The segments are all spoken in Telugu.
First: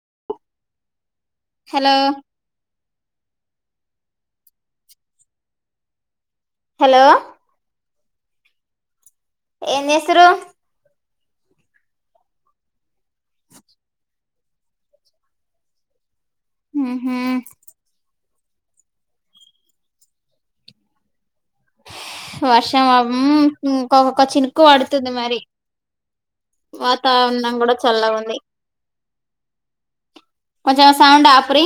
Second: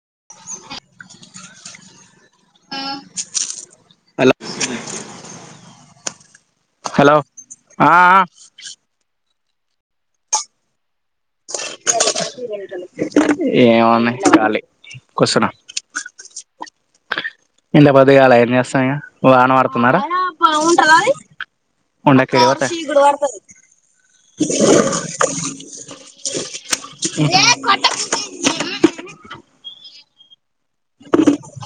ఆ హలో అలా హలో ఆ అ ఏం చేస్తిర్రు ఏమన్నాయి చాలి కొసను ఉహ్మ్ ఇంత పొద్దుగాల ఏం చేస్తాం ఇగ వాన ఆడుతున్నారా వర్షం ఇంకొక చినుకు పడుతుంది మరి వాతావరణం కూడా చల్లగ ఉంది కొంచెం సౌండ్ ఆపురి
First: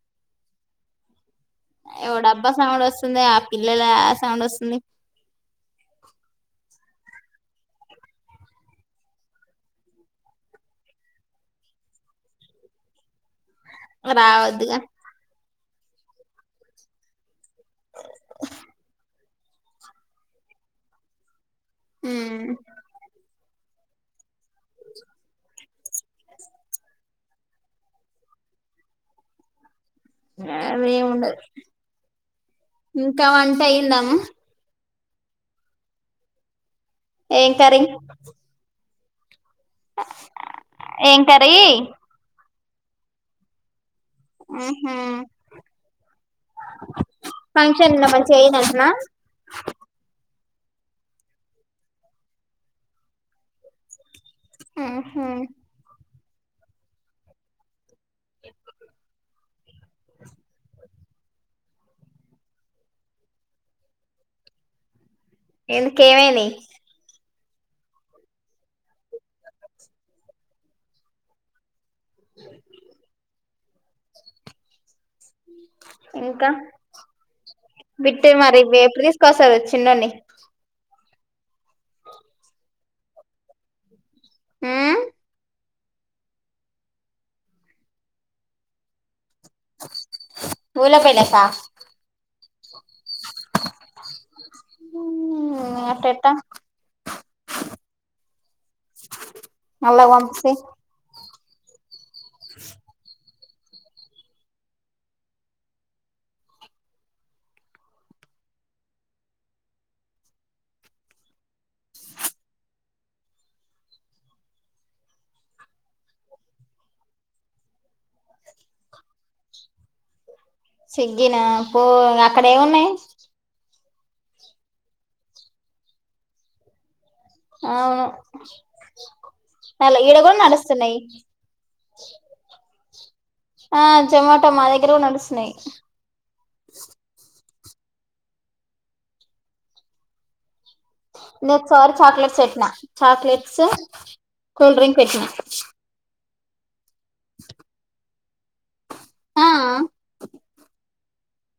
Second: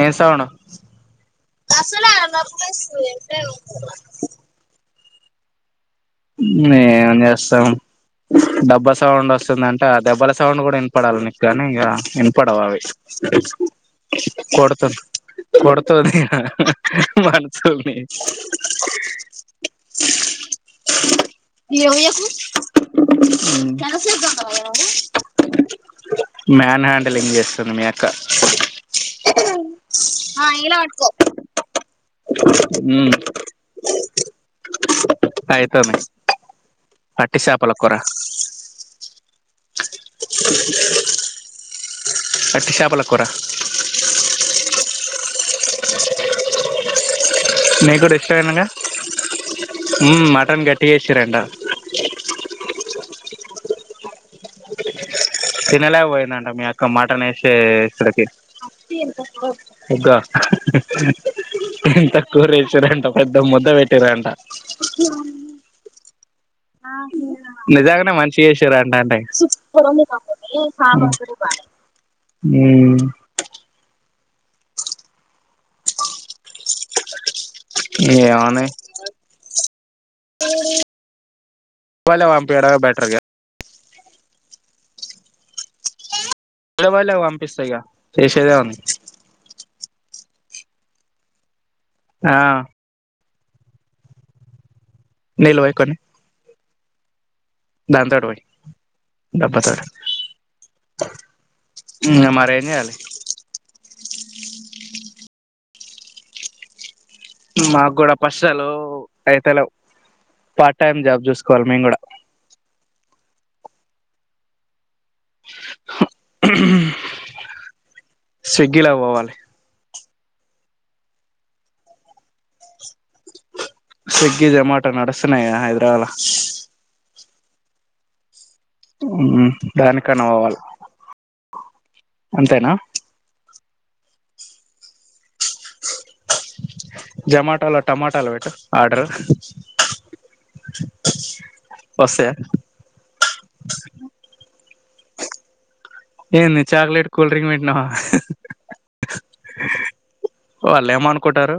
ఏ సౌండ్ కసలు అ ఏవో డబ్బా సౌండ్ వస్తుంది ఆ పిల్లల సౌండ్ వస్తుంది ఏం చేస్తాం డబ్బా సౌండ్ వస్తుందంటే ఆ దెబ్బల సౌండ్ కూడా వినపడాలి నీకు కానీ ఇగ వినపడవవి స రావద్దుగా కొడుతది ఇగ మనసుల్ని ఇవ్యాస కస ఎ కా క మ్యాన్ హ్యాండిలింగ్ చేస్తుంది మీ అక్క అదేం ఉండదు మ్ ఇంకా వంట అయిందమ్మ అయితోంది వట్టి ఏం చపల కుర ఏంకారి వట్టిచాపలా కురా మ్ హు ముకు ఫంక్షన్ లో కుడా మంచిగా ఇష్టమేగా అయిందంటనా మ్ మ టన్ గట్టిగేసిరంట మ్ తినలేక పోయిందంట మీ యక్క మటన్ ఏసే ఎ క్కడ ముగా ఇంత కూర వేసిరంట పెద్ద ముద్ద పెట్టిరంట ఎందుకేమైంది నిజంగానే మంచిగేసిరంట అంటే మ్ ఇంకా బిట్టు మరి ఏమున్నాయి ఇప్పుడు తీసుకొస్తారు చిన్నోన్ని బల్లెకు పంపియడమే బెటర్ క మ్ టే బళ్ళేకు పంపిస్తా ఇగా చేసేదేముంది ఊళ్లే పెలే క ఆ నీళ్ళు మ్ అట్టేట్ట దనింతోోడు పోయి డబ్బా తట అల్లకు పంపిస్తే ఇంగ మరేం చేయాలి మాక్కుడా పైసలు అయితలెవ్ పార్ట్ టైమ్ జాబ్ చూసుకోవాలి మేము కూడా స్విగ్గి లక్ పోవాలి స్వీగ్గిన పో అక్కడ ఏమున్నాయి స్వీగ్గి జొమటో నడుస్తున్నాయి గ హైదరాబద్ల్ అవును మ్మ్ అలా ఇడ దానికన్నా కూడా పోవాలి నడుస్తున్నాయి అంతేనా ఆ జొమాటో మా దగ్గరకుడా నడుస్తున్నాయి జొమాటలో టమాటలు పెట్టు ఆర్డర్ నిన్ సరి వస్తాయా చాక్లెట్స్ పెట్నా చాక్లెట్స్ కూల్ డ్రింక్ పెట్టిన ఏంది చాక్లెట్ కూల్ డ్రింక్ పెట్టినావా ఆ వాళ్ళు ఏమనుకుంటారు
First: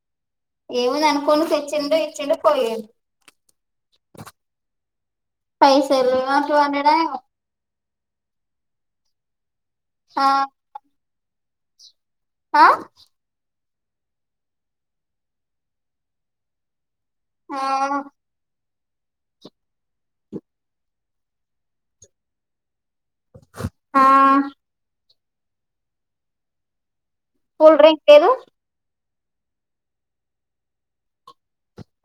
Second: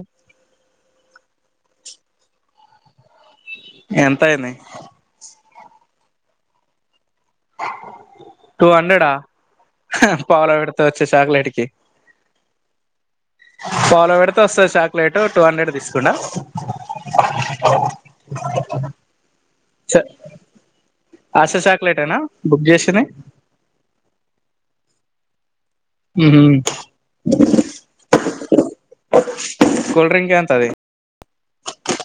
ఎం ఉంది అనుకోను తెచ్చిండు ఇచ్చిడు పోయిండు ఎంత అయింది పైసలు ఏమో టూ హండ్రెడ్ ఓ ఏమో టూ హండ్రెడ్ హ ఆ పావుల పెడితే వచ్చే చాక్లెట్ కి ఆ పావుల పెడితే వస్తుంది చాక్లెట్ టూ హండ్రెడ్ తీసుకుదా ఆ చ ఆసా చాక్లెట్ఏనా బుక్ చేసినాయి ఆ హమ్మ్ కూల్ డ్రింక్ లేదు కోల్డ్రింక్ ఎంత అది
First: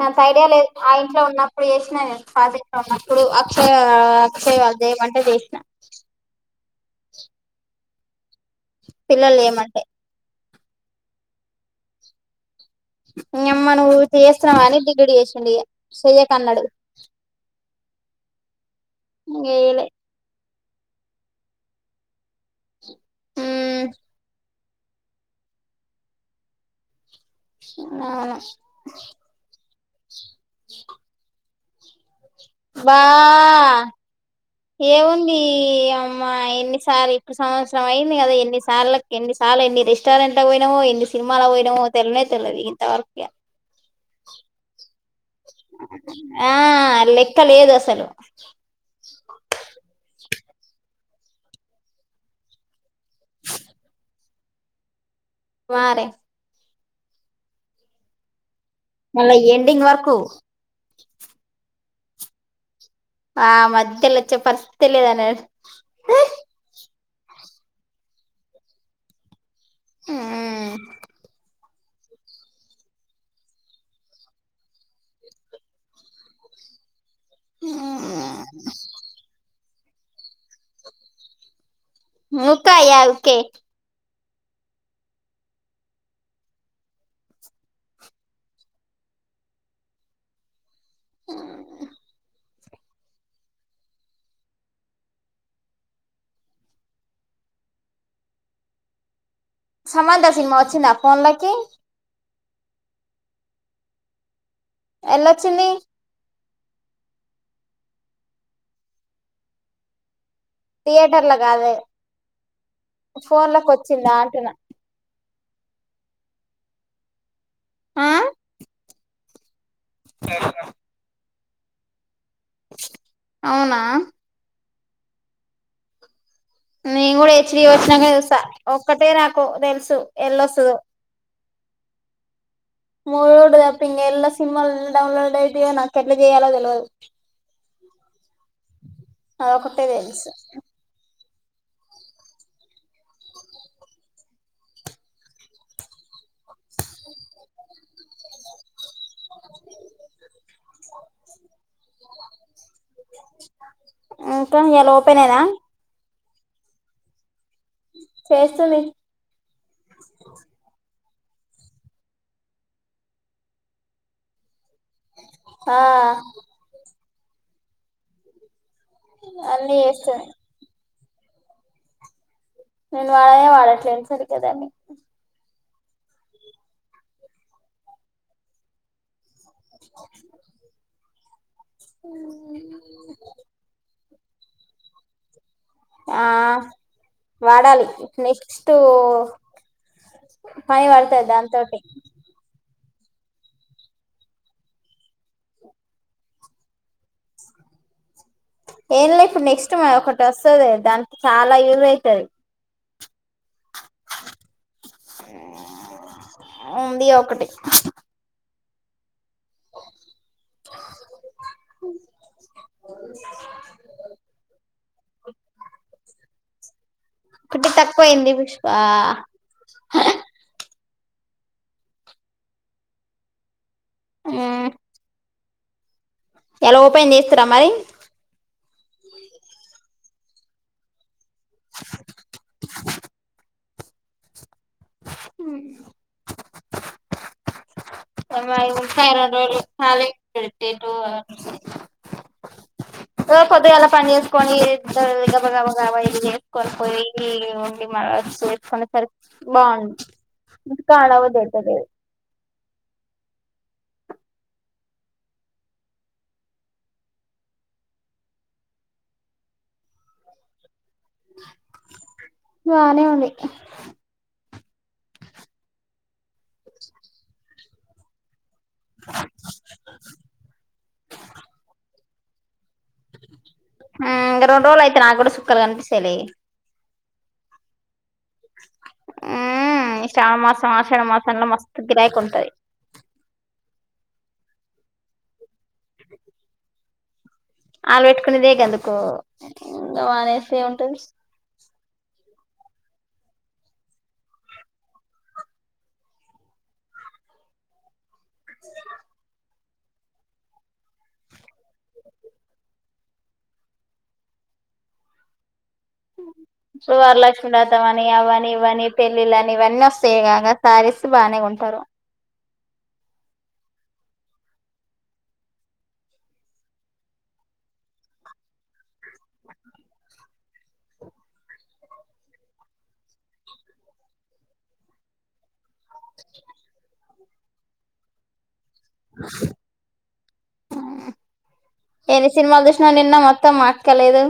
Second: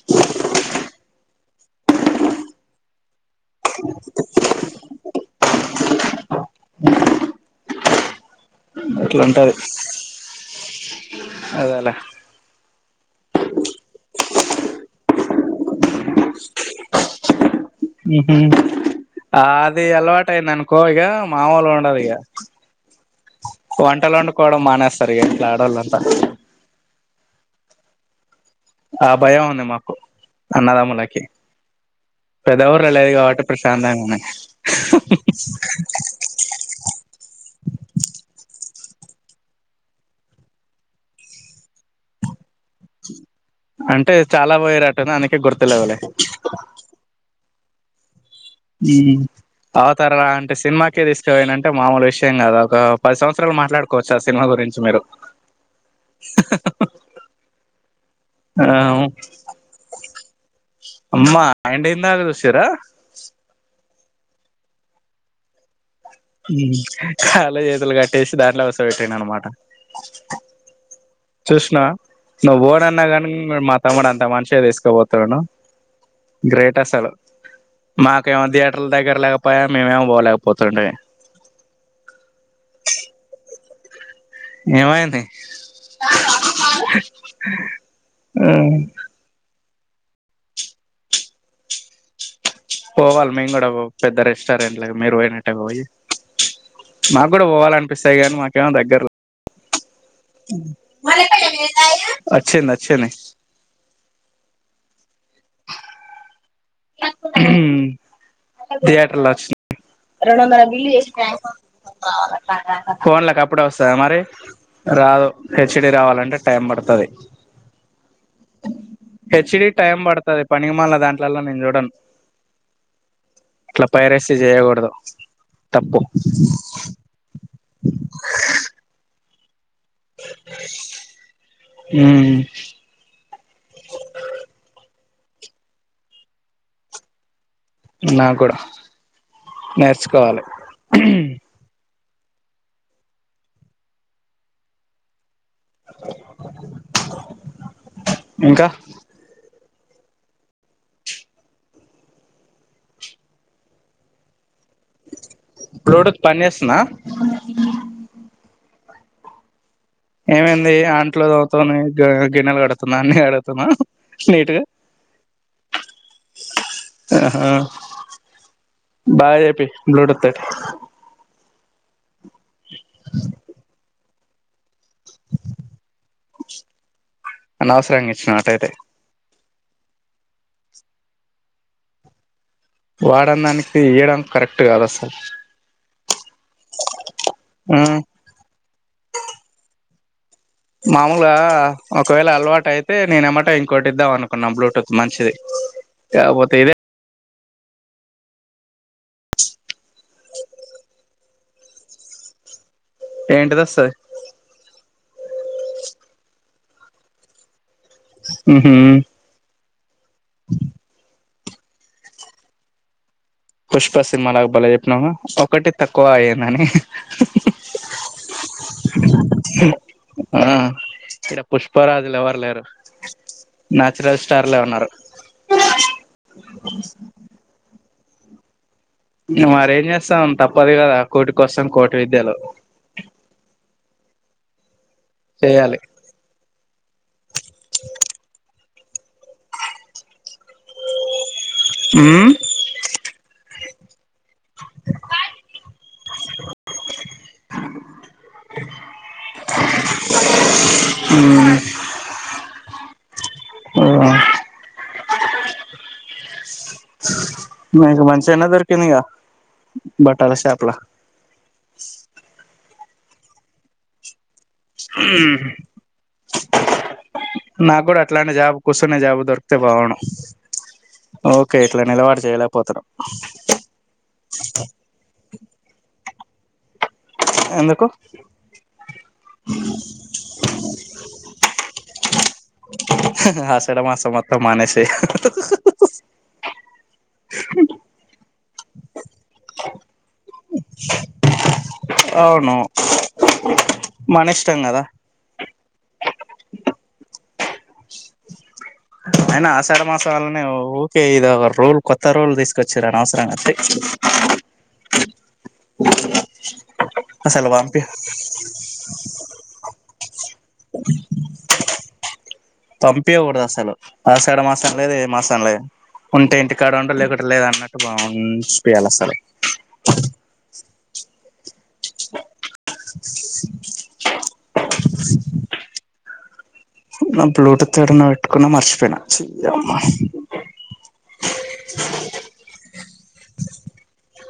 నాక్ ఐడియా లేదు ఆ ఇంట్లో ఉన్నప్పుడు చేసినా నేను పాత ఇంట్లో ఉన్నప్పుడు అక్షయ అక్షయ వాళ్ళు చేయమంటే చేసిన అట్లా పిల్లలు ఉంటారు చేయమంటే అదేలా నీ అమ్మ నువ్వు చేస్తున్నవని డిలీట్ చేసింది చెయ్యకు అన్నాడు ఉమ్మ్ ఆ అది చేయలే అలవాటు అయింది అనుకో ఇక మామూలు ఉండదు ఇక ఉమ్ వంటలు వండుకోవడం మానేస్తారు ఇంట్లా ఆడవాళ్ళుంతా అవును ఆ భయం ఉంది మాకు అన్నదాములకి పెద్ద ఊర్ల బా లేదు కాబట్టే ప్రశాంతంగా ఉన్న ఏముంది అమ్మా ఎన్నిసార్లు ఇప్పుడు సంవత్సరం అయింది కదా ఎన్నిసార్లు ఎన్నిసార్లు ఎన్ని రెస్టారెంట్ లకి పోయినామో ఎన్ని సినిమాలకి పోయినామో తేల్వనే తెలిదు ఇగ ఇంతవరకి ఇగా అంటే చాలా పోయారు ఆ లెక్క లేదు అసలు ఇ ఆతరా అంటే సినిమాకే దిస్ తీసుకోబోయిండు అంటే మామూలు విషయం కదా ఒక పది సంవత్సరాలు మాట్లాడుకోవచ్చు ఆ సినిమా గురించి మీరు మరే [inaudible] మల్ల ఎండింగ్ వర్కు అమ్మా ఎండింగ్ దాకా చూసిరా ఆ మధ్యలో వచ్చ పర్తులేదనాడు కాలు చేతులు కట్టేసి దాంట్లో కుసో పెట్టిండు అనమాట ఉమ్ చూసినవా నువ్వు బోన్ అన్నా కాని మా తమ్ముడు అంత మంచిగా తీసుకోపోతున్నాడు గ్రేట్ అసలు మాకేమో ఉమ్ థియేటర్ల దగ్గర లేకపోయా మేమేమో పోలేకపోతుండే ఉకో అయ్యా ఊకె ఎం అయింది ఆ మ్మ్ పోవాలి మేము కూడా పెద్ద రెస్టారెంట్ లకి మీరు పోయినట్టటే పోయి మాకు కూడా పోవాలనిపిస్తాయి కానీ మాకేమో దగ్గర సమంత సినిమా వచ్చిందా ఫోన్లకి ఒచ్చిది వొచింది ఎలా ఒచ్చిది థియేటర్ల అచ్చిం రెండు వందల బిల్ చేసిన థియేటర్ల కాదు ఫోన్ల కప్పుడ్ ఫోన్లకు వస్తదా వచ్చిందా మరి అంటున్నా రాదు హెచ్డి రావాలంటే టైం పడ్తది. ఆ హెచ్డీ టైం పడ్తది పనికి మాల్న దాంట్లోలల్ల నేను చూడను. అవునా ఇట్ల పైరేస్ చేయకూడదు తప్పు నేన్ గుడా హెచ్డి వొచ్చనంకనే చూస్తా ఒక్కటేనాకు తెల్సు ఎల్లొస్తదో మ్ మూవీ రిల్జ్ తప్ప ఇంకా ఎల్ల సిన్మాల్ డౌన్లోడ్ అయితయో నాకెట్లా చేయలో తెల్వదు. నాక్ కూడా అదొకటే తెలుసు నేర్చుకోవాలి. ఇంకా ఆ క ఇయాల ఓపెనేనా పన్ చేస్తున్నా చేస్తుంది. ఏమైంది అంట్లు తోముతుంది గిన్నెలు కడుతున్నా అన్ని కడుగుతున్నా నీట్గా ఆ ఆహా బాగా చేపి అన్నీ బ్లూటూత్ చేస్తుంది నేను వాడనే వాడట్లేన్ సరిగ్గా దాన్ని అనవసరంగా ఇచ్చిన అట్టయితే ఉ [inaudible] వాడని దానికి ఇయ్యడం కరెక్ట్ కాదా సార్ ఆ ఆ వాడాలి నెక్స్టు మామూల్గా ఒకవేళ అలవాటై తే నేన్ ఎమ్మట ఇంకోట్ ఇద్దాం అనుకున్నా బ్లూటూత్ మంచిది కాకపోతే ఇదే ఏం లే ఇప్పుడు నెక్స్ట్ మ ఒకటోస్తది దానికి చాలా యూస్ అయితది. ఏంటిది వస్తది ఉంది ఒకటి మ్ హ్ [inaudible] పుష్ప సినిమాలాగ భలే చెప్పినావ్గా ఒకటి తక్కువ ఆయేనని ఒకటి తక్కువయింది పుష్ప ఆ ఈడ పుష్ప రాజుల్ ఎవర్ లేరు నాచురల్ స్టార్లే ఉన్నారు. [inaudible] ఎలా ఉపాయం చేస్తిరా మరి ఇగ మరి ఏం చేస్తాం తప్పది గదా కూటి కోసం కోటి విద్యలు చేయాలి. [unintelligible] ఉమ్ ఓ పొద్దుగాల పన్ చేస్ కొని గబ గబగాబ ఇది చేస్కొని పోయి ఉండి మ చేస్కునే సరిక్ బాగుం ఇంకా ఆడ ఉమ్ వదుల్తలే ఆ నీకు మంచిగనే దొరికిందిగా బట్టల షాప్ల [inaudible] బానే ఉంది. ఉమ్ నాకూడా అట్లాంటి జాబ్ కూస్సునే జాబు దొరికితే బాగుండు ఓకే ఇట్లా నిలవడి చేయలేకపోతున్నాం హు రెండు రోజులు అయితే నా కూడా సుక్కలు కనిపిస్తయ్ ఎందుకు ఉ శ్రావణమాసం ఆషాఢ మాసంలో మస్తు గిరాకి ఉంటది ఉ ఆషాడమాసం మొత్తం మానేసేయ్ [inaudible] [inaudible] ఆలు పెట్టుకునేదే గందుకు ఇంగవానేస్త ఏముంటది అవును మన ఇష్టం కదా అయినా ఆషాఢ మాసం వల్నే ఊకే ఇద ఒక రూల్ కొత్త రోల్ తీసుకొచ్చారు అనవసరంగా అతే [inaudible] అ సో అసలు పంపి వరలక్ష్మీవ్రతం అని అవని ఇవని పెళ్ళిళ్ళ అని ఇవన్నీ వస్తాయి కాగా సారిస్త బాగానే ఉంట సర పంపియకూడదు అసలు ఆషాడ మాసం లేదు ఏ మాసం లేదు ఉంటే ఇంటికాడ ఉంట లేకుంటే లేదు అన్నట్టు బాంచిపియాలి అసలు [inaudible] [inaudible] [inaudible] [inaudible] నా బ్లూటూత్ ఎడన్న పెట్టుకున్న మర్చిపోయినా చెయ్యమ్మా ఏన్ని సినిమాలు చూసినా నిన్న మొత్తం మాక్కలేదు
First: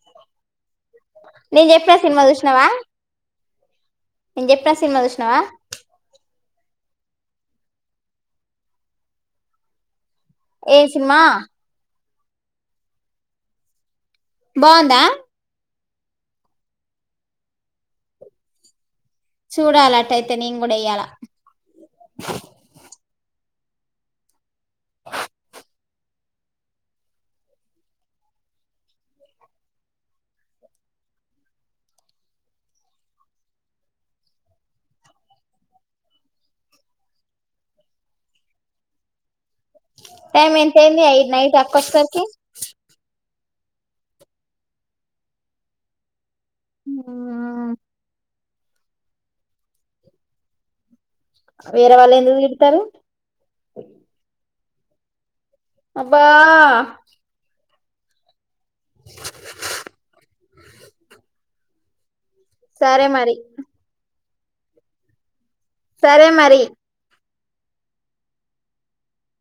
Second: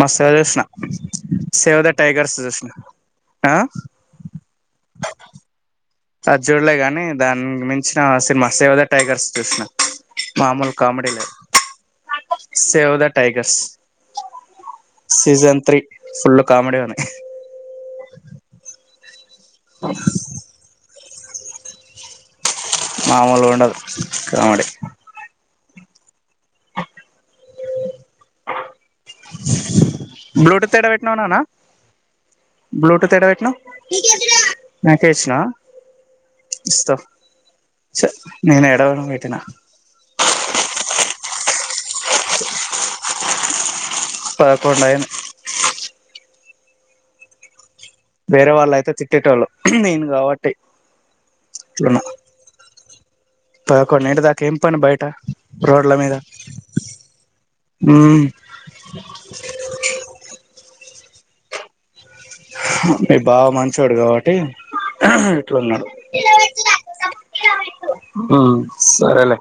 మస్త్ గ జూష్ణ నేను సేవ్ ద చెప్పిన సినిమా టైగర్స్ జూష్ణ ఆ నే చెప్పే సినిమా చూష్ణవ దాని మించిన సినిమా సేవద టైగర్స్ చూసిన మామూలు ఏ కామెడీ సినిమా లేదు సేవ్ ద టైగర్స్ బాగుందా సీజన్ త్రీ ఫుల్ కామెడీనే చూడాల అట్టయితే నేను కూడా ఇయ్యాల మామూలుగ ఉండదు కామడి అ బ్లూటూత్ ఏడ పెట్నావ్ నానా బ్లూటూత్ ఎడవెట్నావ్ ఇస్తం నేను ఎడవేడం వీటిిన టైమ్ ఎంత అయింది అయి నైట్ అక్క వస్సేసరకి పదుకొండు అయింది ఆహా వేరే వాళ్ళ అయితే తిట్టేటోళ్ళు నెన్ కాబట్టి ఇట్ల వేరే ఉన్న వాళ్ళు ఎందుకు తిడతారు పదకొండు నంటి దాకా ఏం పని బయట అబ్బా ఉ సరే మీ మరి బావ మంచోడు కాబట్టి సరే మరి ఆ సరేలే